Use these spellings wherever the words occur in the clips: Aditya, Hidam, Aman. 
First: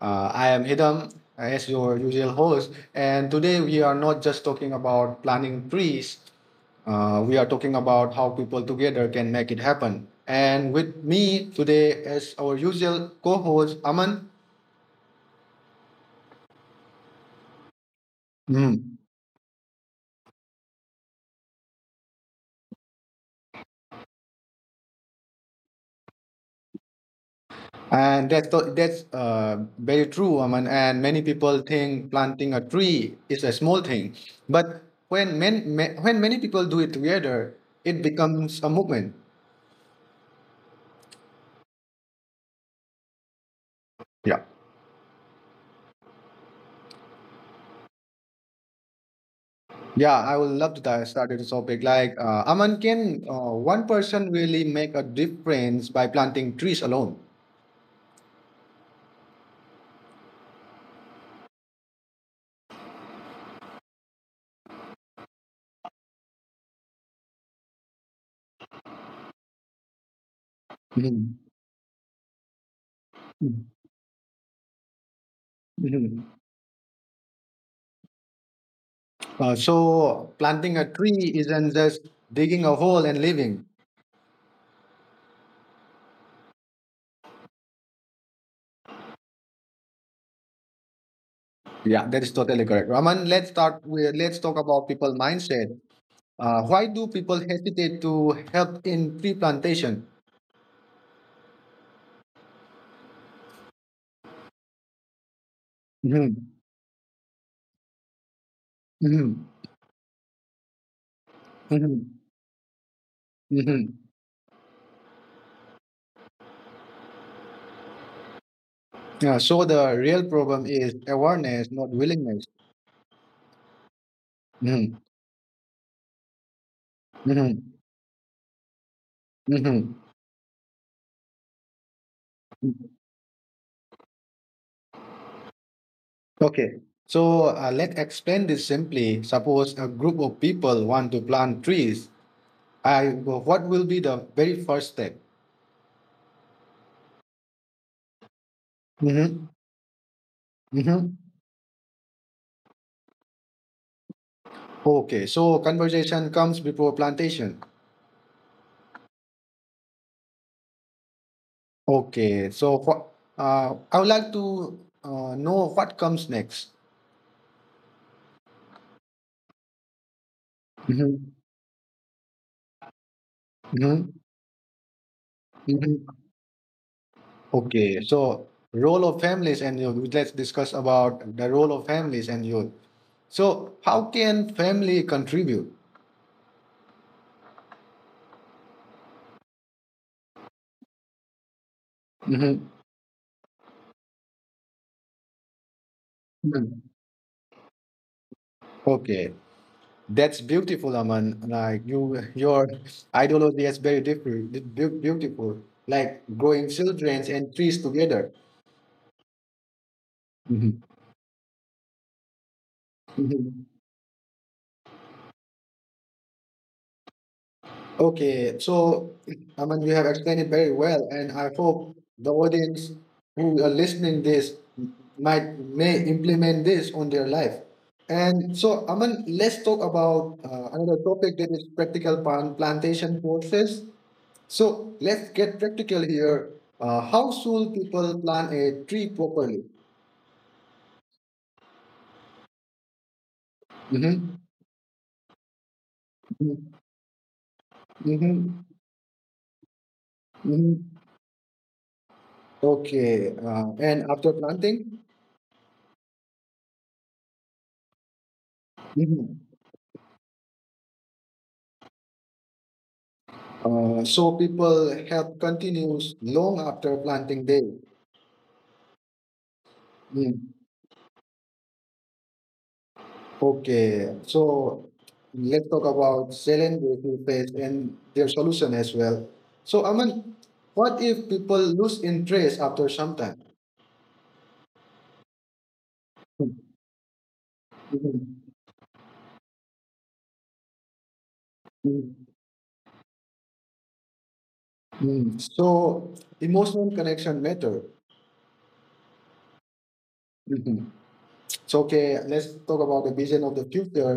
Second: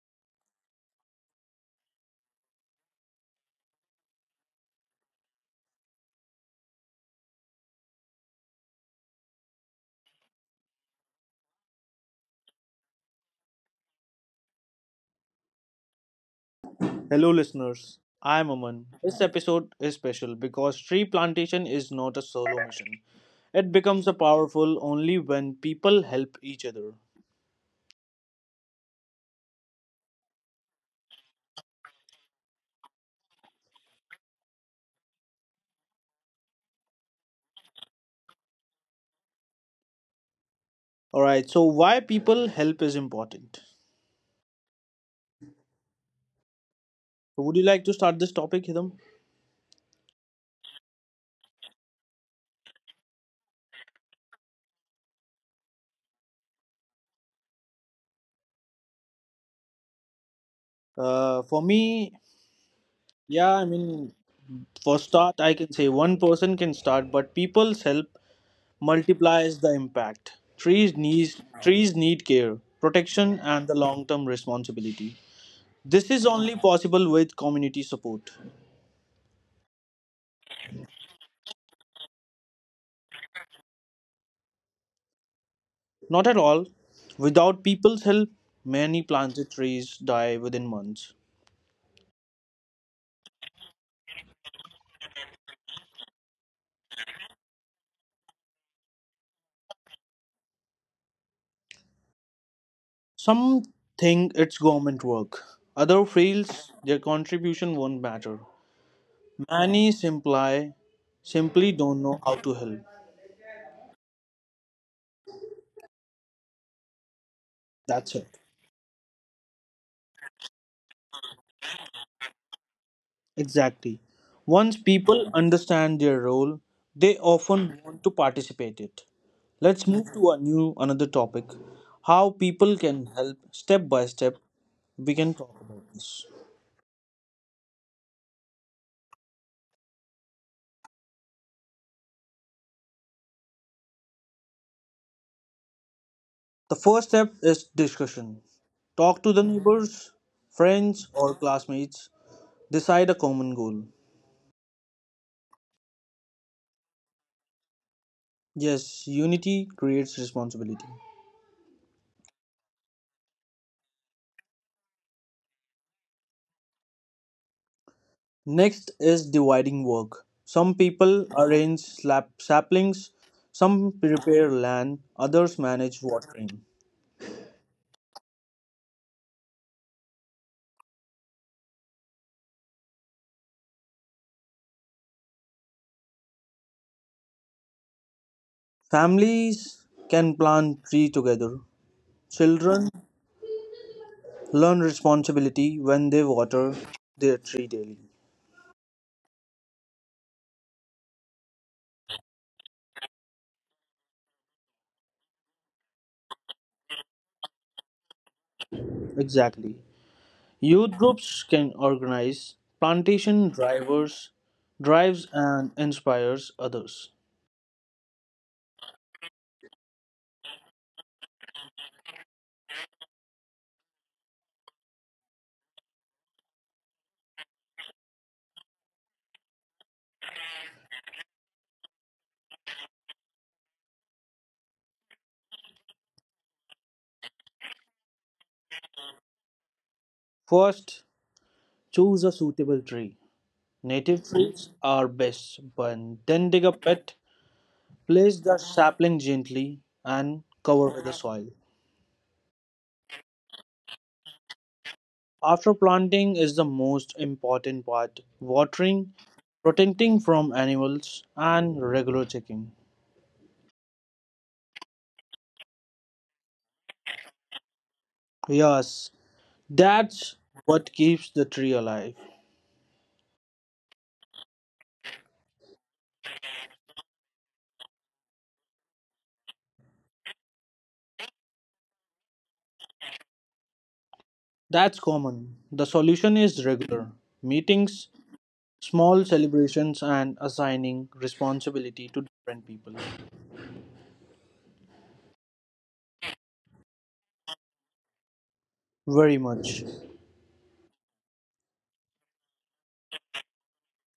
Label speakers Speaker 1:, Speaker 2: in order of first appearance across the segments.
Speaker 1: I am Hidam, as your usual host, and today we are not just talking about planting trees. We are talking about how people together can make it happen. And with me today as our usual co-host Aman.
Speaker 2: Hello, listeners. I am Aman.
Speaker 1: Mm.
Speaker 2: This episode is special because tree plantation is not a solo mission. It becomes a powerful only when people help each other.
Speaker 1: And that's very true, Aman. And many people think planting a tree is a small thing, but when many, when many people do it together, it becomes a movement.
Speaker 2: All right. So, why people help is important.
Speaker 1: Yeah.
Speaker 2: So would you like to start this topic, Hidam?
Speaker 1: Yeah, I would love to start with this topic. Like, Aman, can one person really make a difference by planting trees alone?
Speaker 2: For me, yeah. For start, I can say one person can start, but people's help multiplies the impact.
Speaker 1: Mhm.
Speaker 2: Trees need care, protection, and
Speaker 1: Mhm.
Speaker 2: the long-term responsibility. This is
Speaker 1: Mhm.
Speaker 2: only possible with community support.
Speaker 1: So planting a tree isn't just digging a hole and leaving.
Speaker 2: Not at all. Without people's help, many planted trees die within months.
Speaker 1: Yeah, that is totally correct. Aman, let's start with let's talk about people mindset. Why do people hesitate to help in tree plantation?
Speaker 2: Some think it's government work. Other
Speaker 1: Mhm.
Speaker 2: feels their contribution won't matter.
Speaker 1: Mhm.
Speaker 2: Many simply don't know
Speaker 1: Mhm.
Speaker 2: how to help.
Speaker 1: Mhm.
Speaker 2: That's it.
Speaker 1: Yeah, so the real problem is awareness, not willingness.
Speaker 2: Exactly. Once
Speaker 1: Mhm.
Speaker 2: people understand their role, they
Speaker 1: Mm-hmm.
Speaker 2: often want to participate it. Let's
Speaker 1: Mm-hmm.
Speaker 2: move to a new another topic. How people can help step by step we can talk about this.
Speaker 1: Okay. So let's explain this simply. Suppose a group of people want to plant trees. I What will be the very first step?
Speaker 2: The first step is discussion. Talk to the
Speaker 1: Mm-hmm.
Speaker 2: neighbors, friends,
Speaker 1: Mm-hmm.
Speaker 2: or classmates. Decide a common goal.
Speaker 1: Okay. So conversation comes before plantation.
Speaker 2: Yes, unity creates responsibility.
Speaker 1: Okay. So what? I would like to know what comes next.
Speaker 2: Next is dividing work. Some people
Speaker 1: Mm-hmm.
Speaker 2: arrange slap saplings, some
Speaker 1: Mm-hmm.
Speaker 2: prepare land, others manage watering.
Speaker 1: Okay, so role of families and youth. Let's discuss about the role of families and youth. So, how can family contribute?
Speaker 2: Families can plant tree together.
Speaker 1: Mhm.
Speaker 2: Children learn responsibility when they water their tree daily.
Speaker 1: Okay, that's beautiful, Aman. Like you, your ideology is very different, beautiful. Like growing children and trees together.
Speaker 2: Exactly. Youth groups can organize plantation
Speaker 1: Mhm.
Speaker 2: drivers, drives and inspires others.
Speaker 1: Okay, so I mean you have explained it very well, and I hope the audience who are listening this might may implement this on their life. And so, Aman, let's talk about another topic that is practical plant plantation courses. So let's get practical here. How should people plant a tree properly?
Speaker 2: First, choose a suitable tree. Native
Speaker 1: Mm-hmm.
Speaker 2: trees are best, but then dig a
Speaker 1: Mm-hmm.
Speaker 2: pit, place the
Speaker 1: Mm-hmm.
Speaker 2: sapling gently, and cover
Speaker 1: Mm-hmm.
Speaker 2: with the soil.
Speaker 1: Okay. And after planting?
Speaker 2: After planting is the most important part. Watering,
Speaker 1: Mm-hmm.
Speaker 2: protecting from animals, and regular checking.
Speaker 1: So people health continues long after planting day.
Speaker 2: Yes, that's
Speaker 1: Mm.
Speaker 2: what keeps the tree alive.
Speaker 1: Okay, so let's talk about challenges we face and their solution as well. So Aman, what if people lose interest after some time?
Speaker 2: That's common. The solution
Speaker 1: Mm,
Speaker 2: is regular meetings,
Speaker 1: Mhm.
Speaker 2: small celebrations, and assigning responsibility to
Speaker 1: Mhm.
Speaker 2: different people.
Speaker 1: Mm. So emotional connection matter.
Speaker 2: Very much.
Speaker 1: Mhm. So okay, let's talk about the vision of the future.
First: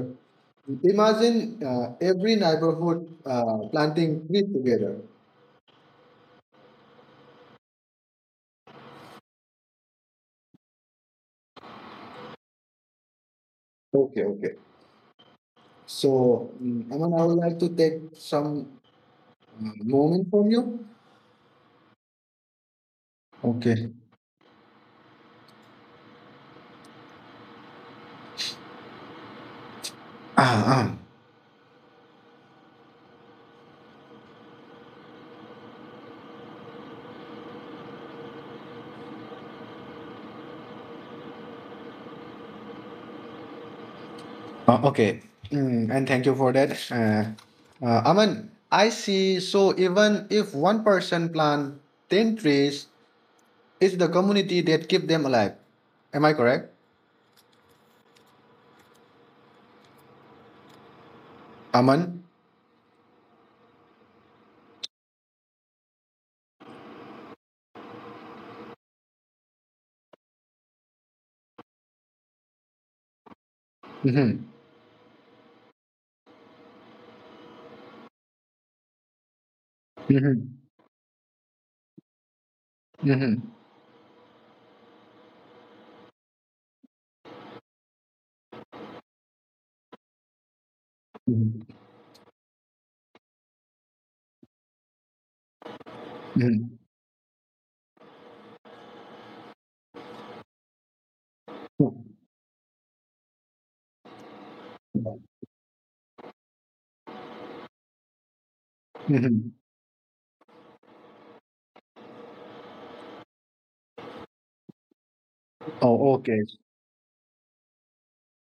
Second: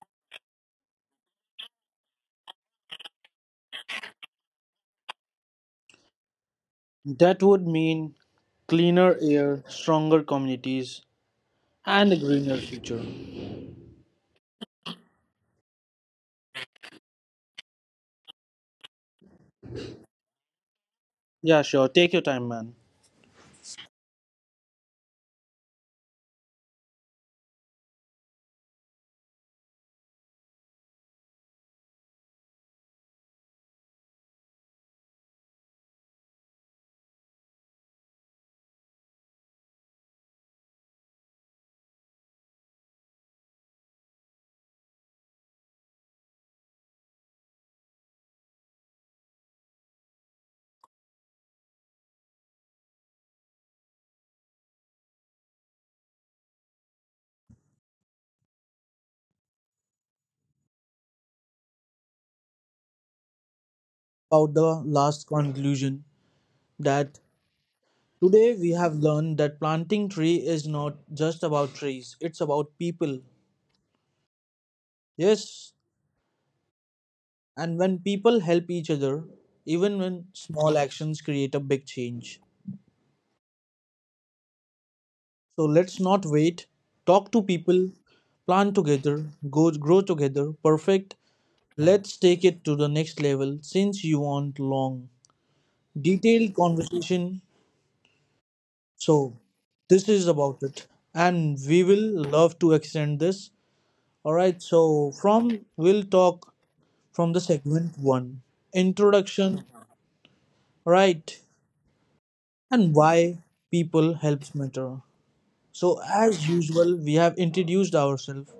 Speaker 1: Imagine every neighborhood planting trees together.
Speaker 2: That would mean cleaner air, stronger communities, and a greener future.
Speaker 1: Okay, okay. So, mm, Aman, I would like to take some mm, moment from you.
Speaker 2: Yeah, sure. Take your time, man.
Speaker 1: Okay. Ah, ah. Okay. Mm, and thank you for that. Aman, I see. So even if one person plant 10 trees, it's the community that keep them alive. Am I correct? Aman?
Speaker 2: About the last conclusion that today we have learned that planting tree is not just about trees, it's about people.
Speaker 1: Mm-hmm.
Speaker 2: Yes, and when people help each other, even when
Speaker 1: Mm-hmm.
Speaker 2: small actions create a big change.
Speaker 1: Mm-hmm.
Speaker 2: So let's not wait. Talk to people, plan together, grow together. Perfect. Let's take it to the next level since you want long, detailed
Speaker 1: Mm-hmm.
Speaker 2: conversation. So this is about it. And we will love to extend this. Alright, so from we'll talk from the segment one
Speaker 1: Mm-hmm.
Speaker 2: introduction. All right. And why people helps matter. So,
Speaker 1: Oh, okay.
Speaker 2: as usual, we have introduced ourselves.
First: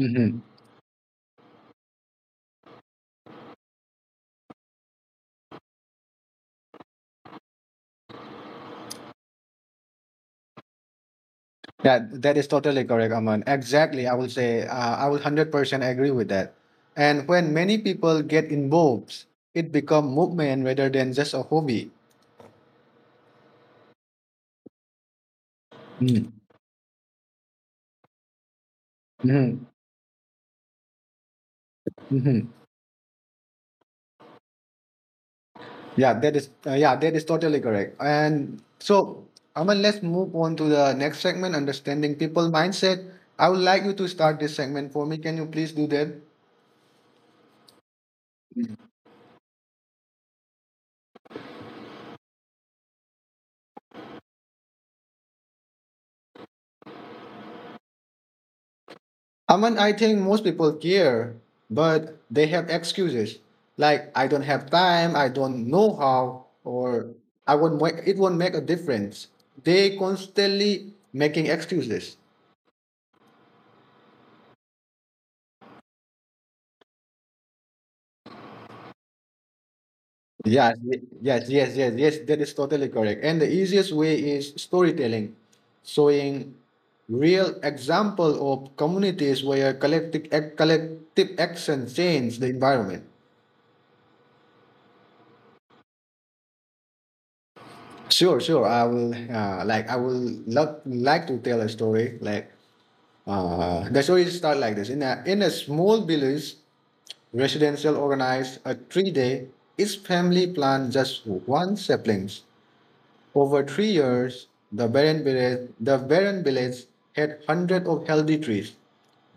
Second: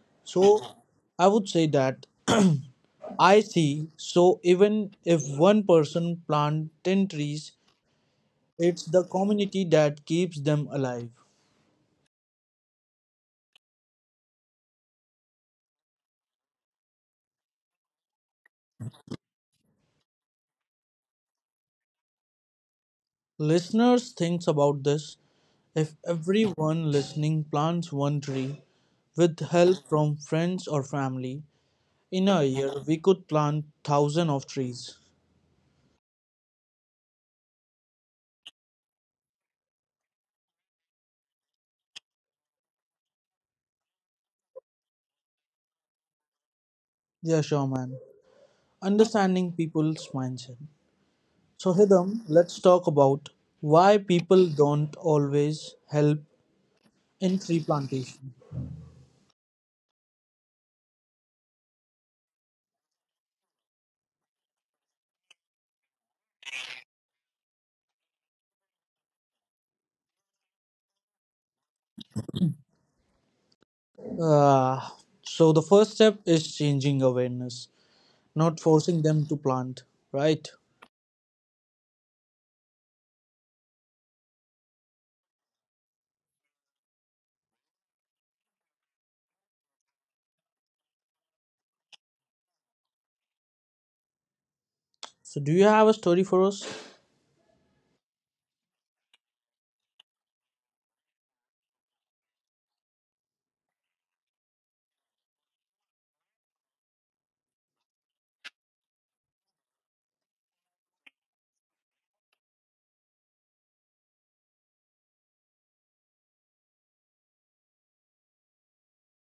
Speaker 1: Mm-hmm.
Speaker 2: So, I would say that I see. So, even if one person plant 10 trees, it's the community that keeps them alive.
Speaker 1: Yeah, that is totally correct, Aman. Exactly. I will say, I will 100% agree with that. And when many people get involved, it become movement rather than just a hobby.
Speaker 2: Listeners thinks about this. If
Speaker 1: Mm.
Speaker 2: everyone listening plants one tree with
Speaker 1: Hmm.
Speaker 2: help from friends or family, in a
Speaker 1: Hmm.
Speaker 2: year we could plant thousand of trees.
Speaker 1: Yeah, that is totally correct. And so, Aman, let's move on to the next segment, understanding people mindset. I would like you to start this segment for me. Can you please do that?
Speaker 2: Yeah, sure, man. Understanding people's mindset. So, Hidam, let's talk about why people don't always help in tree plantation.
Speaker 1: Aman, I think most people care, but they have excuses like I don't have time, I don't know how, or I won't make it won't make a difference. They constantly making excuses.
Speaker 2: Uh, so, the first step is changing awareness, not forcing them to plant, right?
Speaker 1: Yes, yes, yes, yes. That is totally correct. And the easiest way is storytelling, showing real example of communities where collective action change the environment.
Speaker 2: So, do you have a story for us?
Speaker 1: Sure, sure. I will I will love like to tell a story. Like the story start like this: in a small village, residential organized a 3 day. Each family plant just one saplings. Over 3 years, the barren village had hundreds of healthy trees,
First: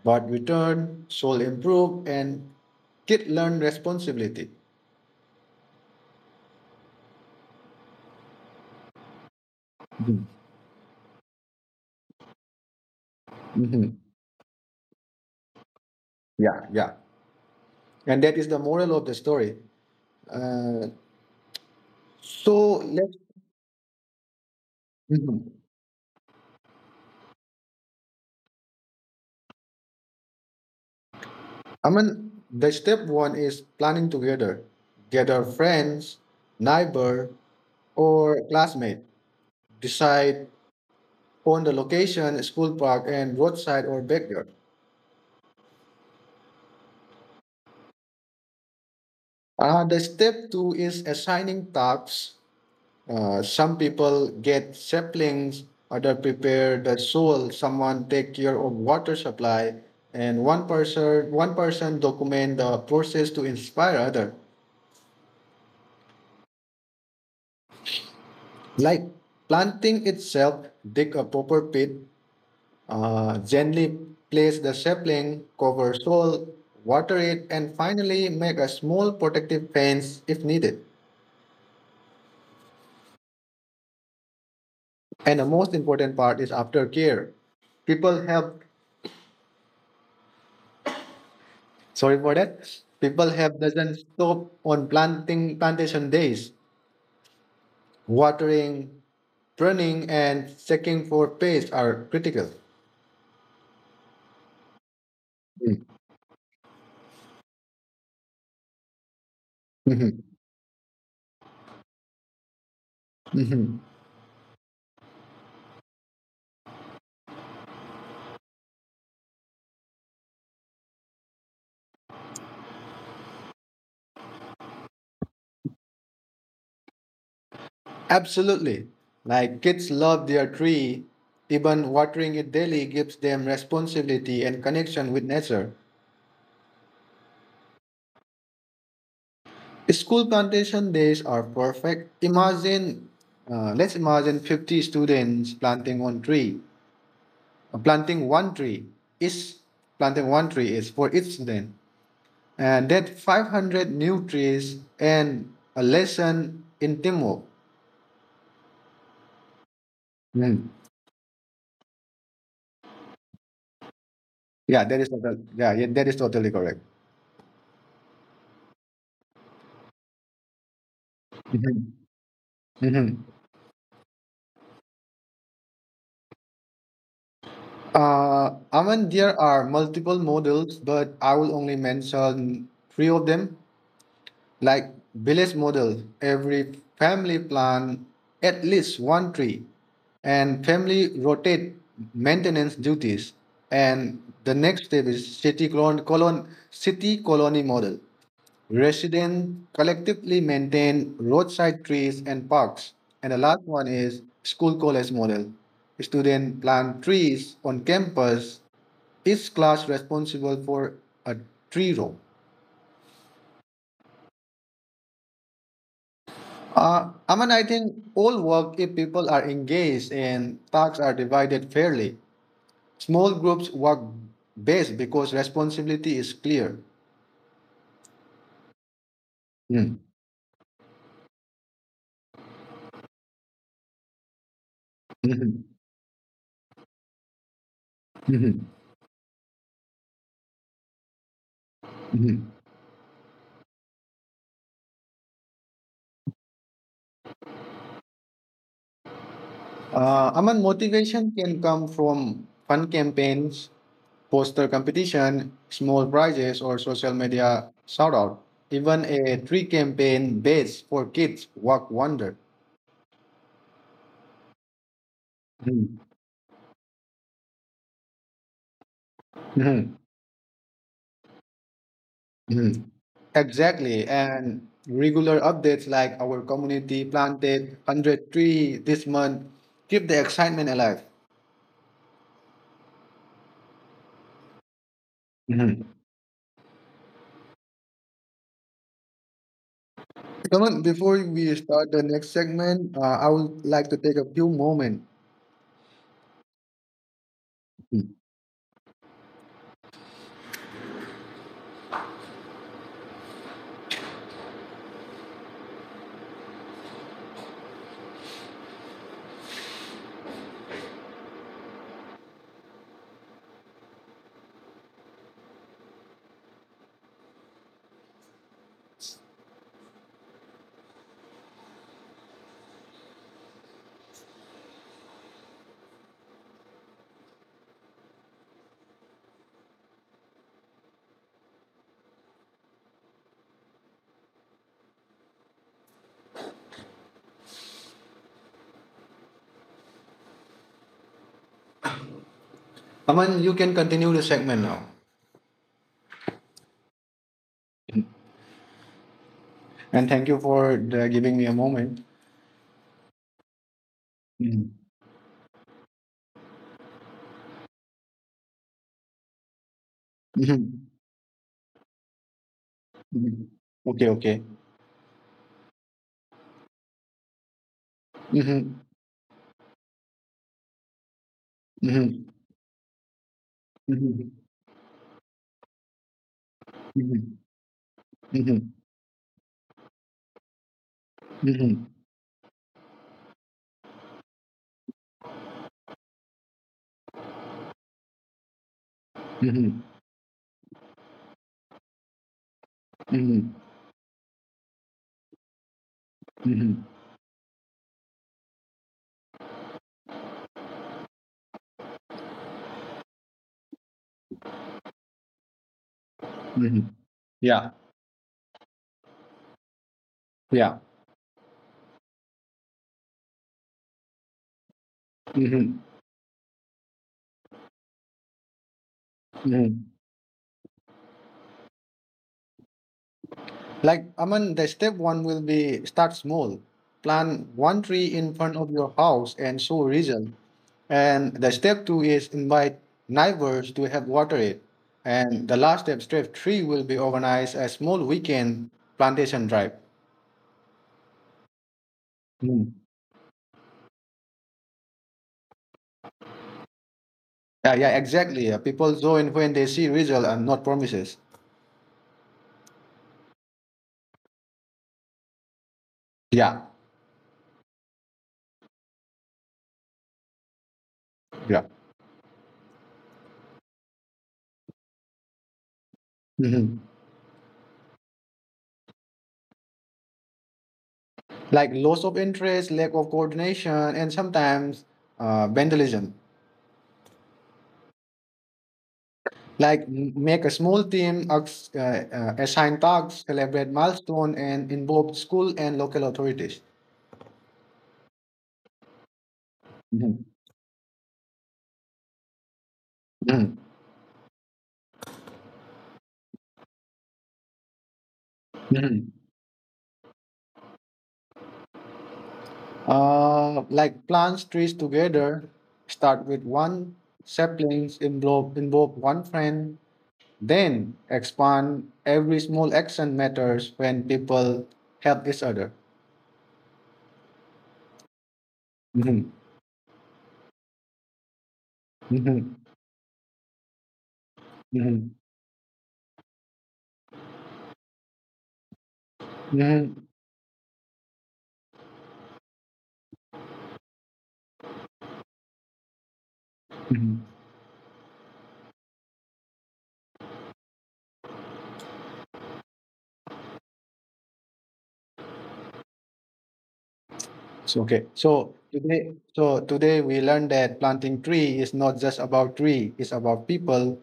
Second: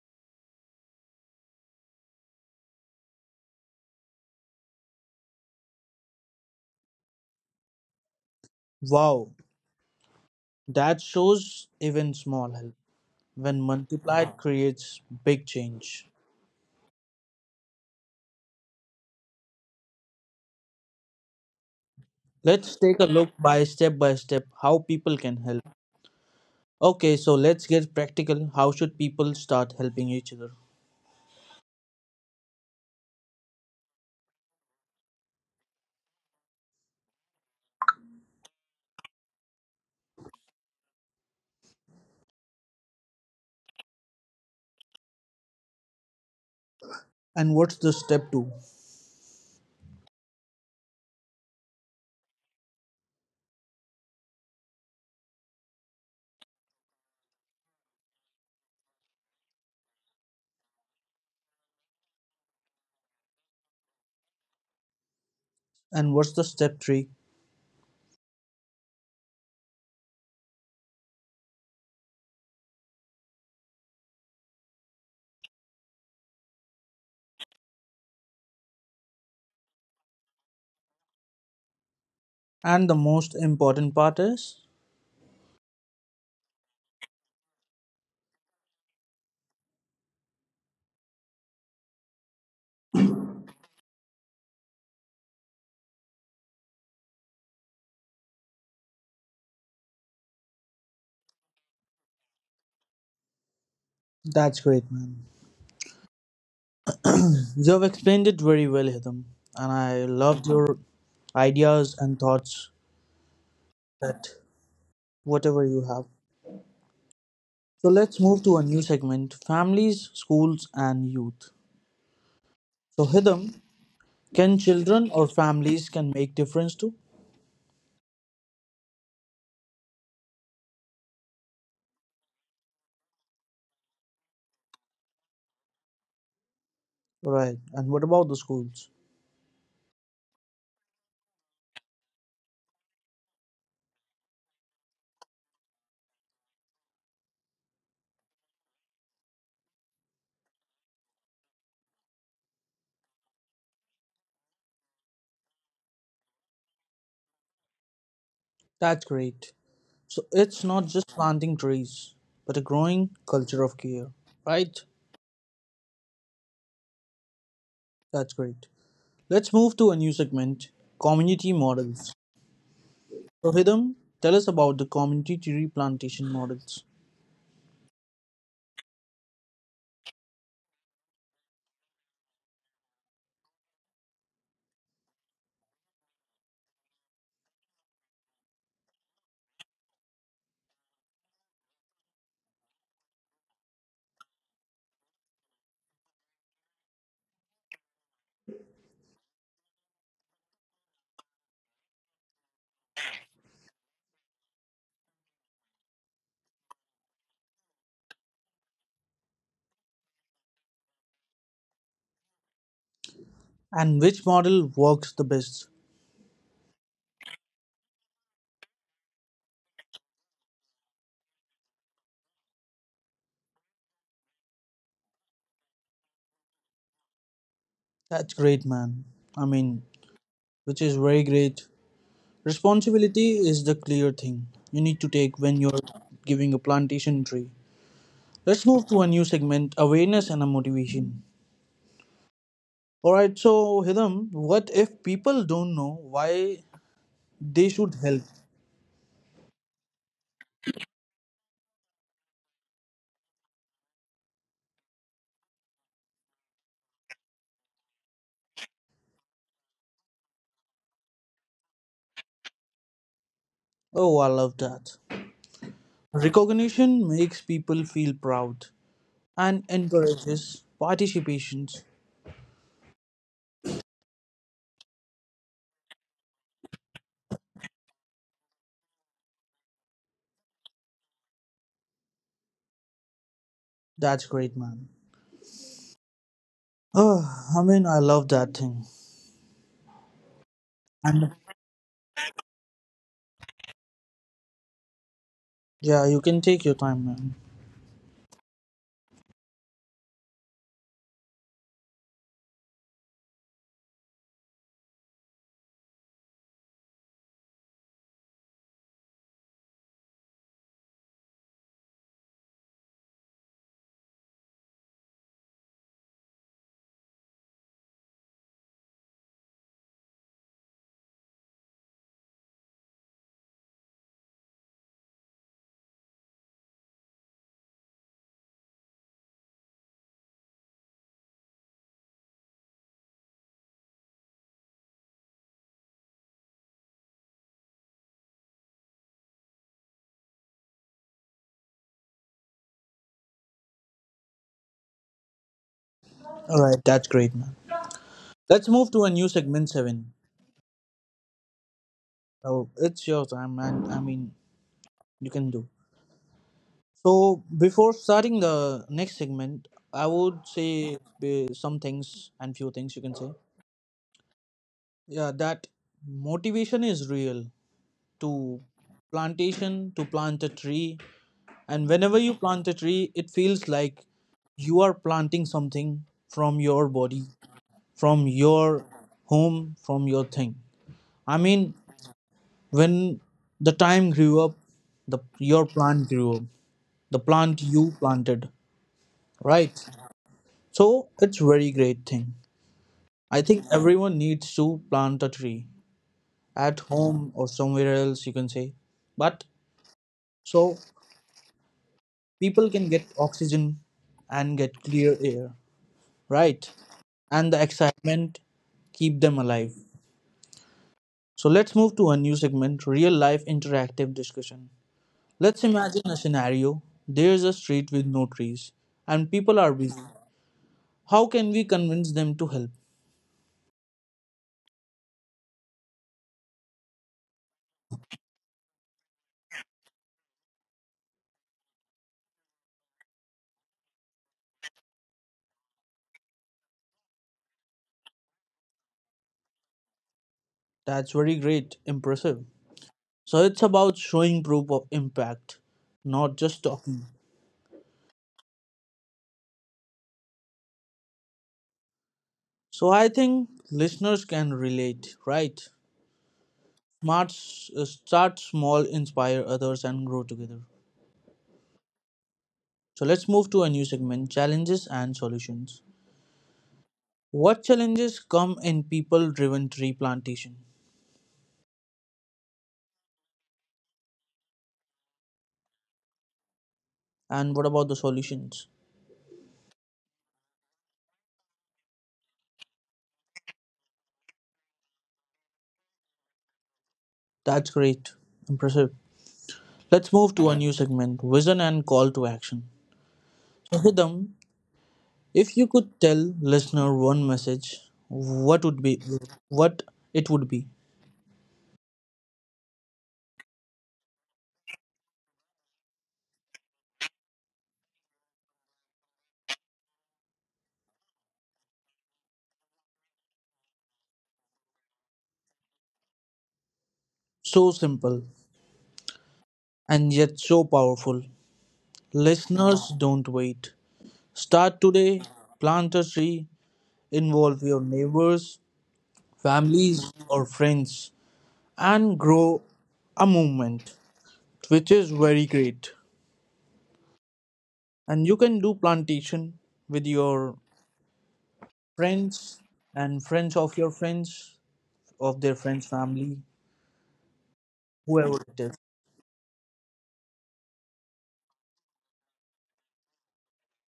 Speaker 1: but returned, soil improved, and kid learned responsibility.
Speaker 2: Wow,
Speaker 1: Mhm.
Speaker 2: that shows even small help when
Speaker 1: Mhm.
Speaker 2: multiplied creates big change.
Speaker 1: Yeah, yeah. And that is the moral of the story. Uh, So
Speaker 2: Let's take a
Speaker 1: let's.
Speaker 2: look by step how people can
Speaker 1: Mhm.
Speaker 2: help. Okay, so let's get practical. How should people start helping each other?
Speaker 1: I mean, the step one is planning together. Gather friends, neighbor, or classmate. Decide on the location, school park, and roadside or backyard.
Speaker 2: And what's the step two?
Speaker 1: The step two is assigning tasks. Some people get saplings, other prepare the soil, someone take care of water supply, and one person document the process to inspire other.
Speaker 2: And what's the step three?
Speaker 1: Like planting itself, dig a proper pit, gently place the sapling, cover soil, water it, and finally make a small protective fence if needed.
Speaker 2: And the most important part is
Speaker 1: And the most important part is aftercare. People have, sorry for that, people have doesn't stop on planting plantation days. Watering, pruning, and checking for pests are critical.
Speaker 2: that's great, man. You've explained it very well, Hitham. And I
Speaker 1: Mhm.
Speaker 2: loved your ideas and thoughts
Speaker 1: Mhm.
Speaker 2: that whatever you have. So let's move to a new segment families, schools, and youth. So, Hitham, can children or families can make difference too?
Speaker 1: Absolutely. Like kids love their tree. Even watering it daily gives them responsibility and connection with nature.
Speaker 2: Right. And what about the schools?
Speaker 1: School plantation days are perfect. Let's imagine 50 students planting one tree, uh, planting one tree is planting one tree is for each student, and that 500 new trees and a lesson in teamwork.
Speaker 2: That's great. So
Speaker 1: Mm.
Speaker 2: it's not just planting trees, but a growing culture of care, right?
Speaker 1: Yeah, that is totally correct.
Speaker 2: That's great. Let's move to a new segment community
Speaker 1: Mhm.
Speaker 2: models.
Speaker 1: Mhm.
Speaker 2: So, Hidam, tell us about the community tree plantation models
Speaker 1: I mean, there are multiple models, but I will only mention three of them. Like village model, every family plant at least one tree, and family rotate maintenance duties. And the next step is city colony model. Residents collectively maintain roadside trees and parks. And the last one is school college model. Students plant trees on campus is class responsible for a tree row?
Speaker 2: and which model works the best.
Speaker 1: I mean, I think all work if people are engaged and tasks are divided fairly. Small groups work best because responsibility is clear.
Speaker 2: That's great, man. I mean,
Speaker 1: Mm.
Speaker 2: which is very great. Responsibility is the clear thing you need to take when
Speaker 1: Mhm.
Speaker 2: you're giving a plantation tree.
Speaker 1: Mhm.
Speaker 2: Let's move to a new segment awareness and a motivation.
Speaker 1: Mhm.
Speaker 2: All right, so Hidam, what if people don't know why they should help?
Speaker 1: I mean, motivation can come from fun campaigns, poster competition, small prizes, or social media shout out. Even a tree campaign base for kids work wonder.
Speaker 2: Oh, I love that.
Speaker 1: Mhm.
Speaker 2: Recognition makes people feel proud and
Speaker 1: Mhm.
Speaker 2: encourages participations.
Speaker 1: Mhm. Exactly. And regular updates like our community planted 100 tree this month keep the excitement alive.
Speaker 2: That's great, man.
Speaker 1: Mhm.
Speaker 2: Oh, I mean, I love that thing.
Speaker 1: Aman, before
Speaker 2: And
Speaker 1: we start the next segment, I would like to take a few moments.
Speaker 2: yeah, you can take your time, man.
Speaker 1: Aman, you can continue the segment now.
Speaker 2: All right, that's great, man. Let's move to a new segment
Speaker 1: And
Speaker 2: seven.
Speaker 1: thank you for the, giving me a moment.
Speaker 2: Oh, it's your time, man. I mean,
Speaker 1: Mhm.
Speaker 2: you can do. So before starting the next segment, I would
Speaker 1: Mhm.
Speaker 2: say some things and few things you can say.
Speaker 1: Mhm. Okay, okay.
Speaker 2: Yeah, that motivation is real to
Speaker 1: Mhm.
Speaker 2: plantation, to plant a tree. And whenever
Speaker 1: Mhm.
Speaker 2: you plant a tree, it feels like
Speaker 1: Mhm.
Speaker 2: you are planting something from your body,
Speaker 1: Mhm.
Speaker 2: from
Speaker 1: Mhm.
Speaker 2: your home, from your thing. I
Speaker 1: Mhm.
Speaker 2: mean, when the time grew up, the your plant grew up. The plant you planted,
Speaker 1: Mhm.
Speaker 2: right? So it's very great thing. I
Speaker 1: Mhm.
Speaker 2: think everyone needs to plant a tree
Speaker 1: Mhm.
Speaker 2: at home or somewhere else you can say. But so people can get oxygen and get clear air, right?
Speaker 1: Mhm.
Speaker 2: And the
Speaker 1: Yeah.
Speaker 2: excitement keep them alive.
Speaker 1: Yeah.
Speaker 2: So let's move to a new segment, real life interactive discussion. Let's
Speaker 1: Hmm.
Speaker 2: imagine a scenario. There's a street with no trees and people are
Speaker 1: Hmm.
Speaker 2: busy. How can we convince them to help?
Speaker 1: Like, I mean, the step one will be start small. Plant one tree in front of your house and show result. And the step two is invite neighbors to help water it. And the last step, step three, will be organize a small weekend plantation drive.
Speaker 2: That's very great, impressive.
Speaker 1: Mm.
Speaker 2: So it's about showing proof of impact, not just talking.
Speaker 1: Yeah, yeah, exactly. Yeah. People join when they see result and not promises.
Speaker 2: So I think listeners can relate, right?
Speaker 1: Yeah,
Speaker 2: Smart, start small, inspire others, and grow together.
Speaker 1: yeah.
Speaker 2: So let's move to a new segment challenges and solutions.
Speaker 1: Hmm.
Speaker 2: What challenges come in people driven tree plantation?
Speaker 1: Like loss of interest, lack of coordination, and sometimes vandalism.
Speaker 2: And what about the solutions?
Speaker 1: Like make a small team, assign tasks, celebrate milestone, and involve school and local authorities.
Speaker 2: That's great. Impressive. Let's
Speaker 1: Mhm,
Speaker 2: move to a new segment vision and call to action.
Speaker 1: mhm,
Speaker 2: So, Hidam, if you could tell listener one message,
Speaker 1: mhm.
Speaker 2: what it would be?
Speaker 1: Like plant trees together, start with one saplings, involve one friend, then expand. Every small action matters when people help each other.
Speaker 2: So simple
Speaker 1: Mhm,
Speaker 2: and yet so powerful.
Speaker 1: mhm,
Speaker 2: Listeners, don't wait. Start
Speaker 1: mhm,
Speaker 2: today. Plant a tree. Involve your neighbors,
Speaker 1: mhm,
Speaker 2: families, or friends, and grow a movement, which is very great.
Speaker 1: mhm.
Speaker 2: And you can do plantation with your friends and friends of your friends, of their friends' family,
Speaker 1: So, okay.
Speaker 2: whoever it is.
Speaker 1: So today we learned that planting tree is not just about tree; it's about people.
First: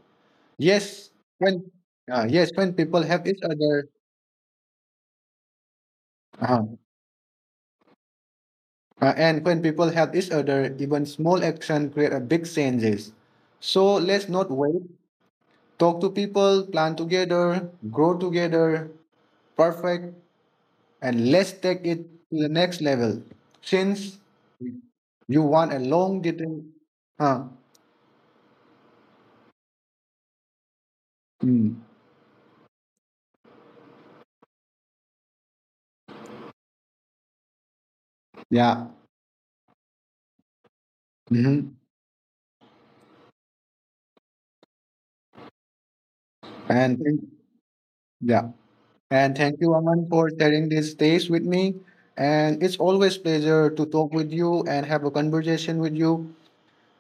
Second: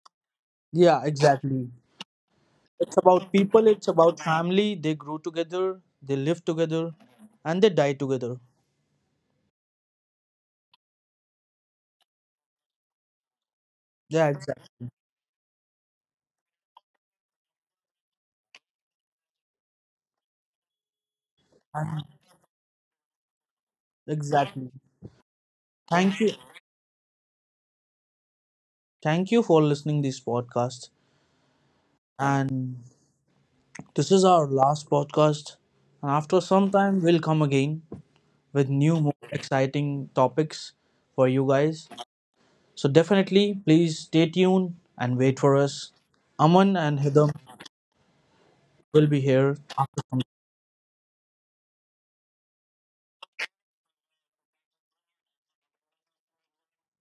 Speaker 2: Yeah,
Speaker 1: Yes, when
Speaker 2: exactly.
Speaker 1: yes, when
Speaker 2: It's
Speaker 1: people help
Speaker 2: about
Speaker 1: each
Speaker 2: people, it's
Speaker 1: other,
Speaker 2: about family. They grow together, they live
Speaker 1: uh-huh.
Speaker 2: together, and they die together.
Speaker 1: And when people help each other, even small action create a big changes. So let's
Speaker 2: Yeah,
Speaker 1: not wait. Talk to people, plan together, grow together, perfect, and let's take it
Speaker 2: exactly.
Speaker 1: to the next level. Since
Speaker 2: Exactly.
Speaker 1: you want a
Speaker 2: Thank
Speaker 1: long
Speaker 2: you.
Speaker 1: detail, huh?
Speaker 2: Thank you for listening this podcast.
Speaker 1: Mm,
Speaker 2: And this is our last podcast. And after some time, we'll come again with
Speaker 1: yeah.
Speaker 2: new, more exciting topics for you
Speaker 1: Mm-hmm.
Speaker 2: guys. So definitely, please stay tuned and wait for us. Aman and
Speaker 1: And thank,
Speaker 2: Hidam
Speaker 1: yeah,
Speaker 2: will be
Speaker 1: and
Speaker 2: here.
Speaker 1: thank you, Aman, for sharing this space with me. And it's always pleasure to talk with you and have a conversation with you.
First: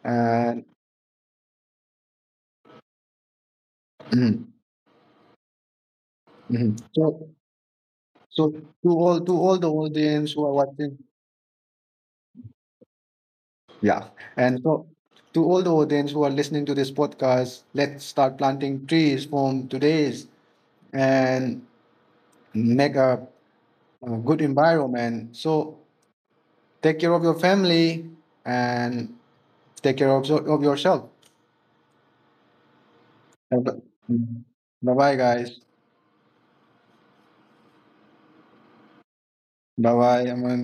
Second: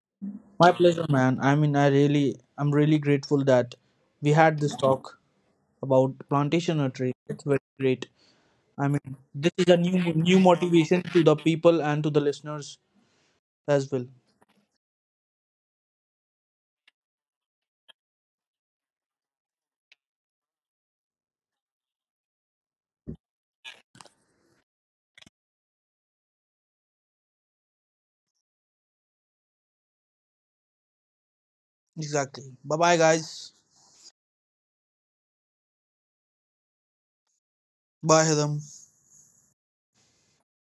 Speaker 1: And
Speaker 2: My pleasure, man. I mean, I really, I'm really grateful that we had this talk about plantation
Speaker 1: Mhm.
Speaker 2: nursery. It's very great.
Speaker 1: So
Speaker 2: I mean,
Speaker 1: to
Speaker 2: this
Speaker 1: all
Speaker 2: is
Speaker 1: the
Speaker 2: a
Speaker 1: audience
Speaker 2: new
Speaker 1: who are watching,
Speaker 2: motivation to the people and to the listeners as well.
Speaker 1: yeah, and so to all the audience who are listening to this podcast, let's start planting trees from today's and make a good environment. So take care of your family and take care of yourself.
Speaker 2: Exactly. Bye, bye, guys.
Speaker 1: Bye bye, guys.
Speaker 2: Bye, Hidam.
Speaker 1: Bye bye, Aman.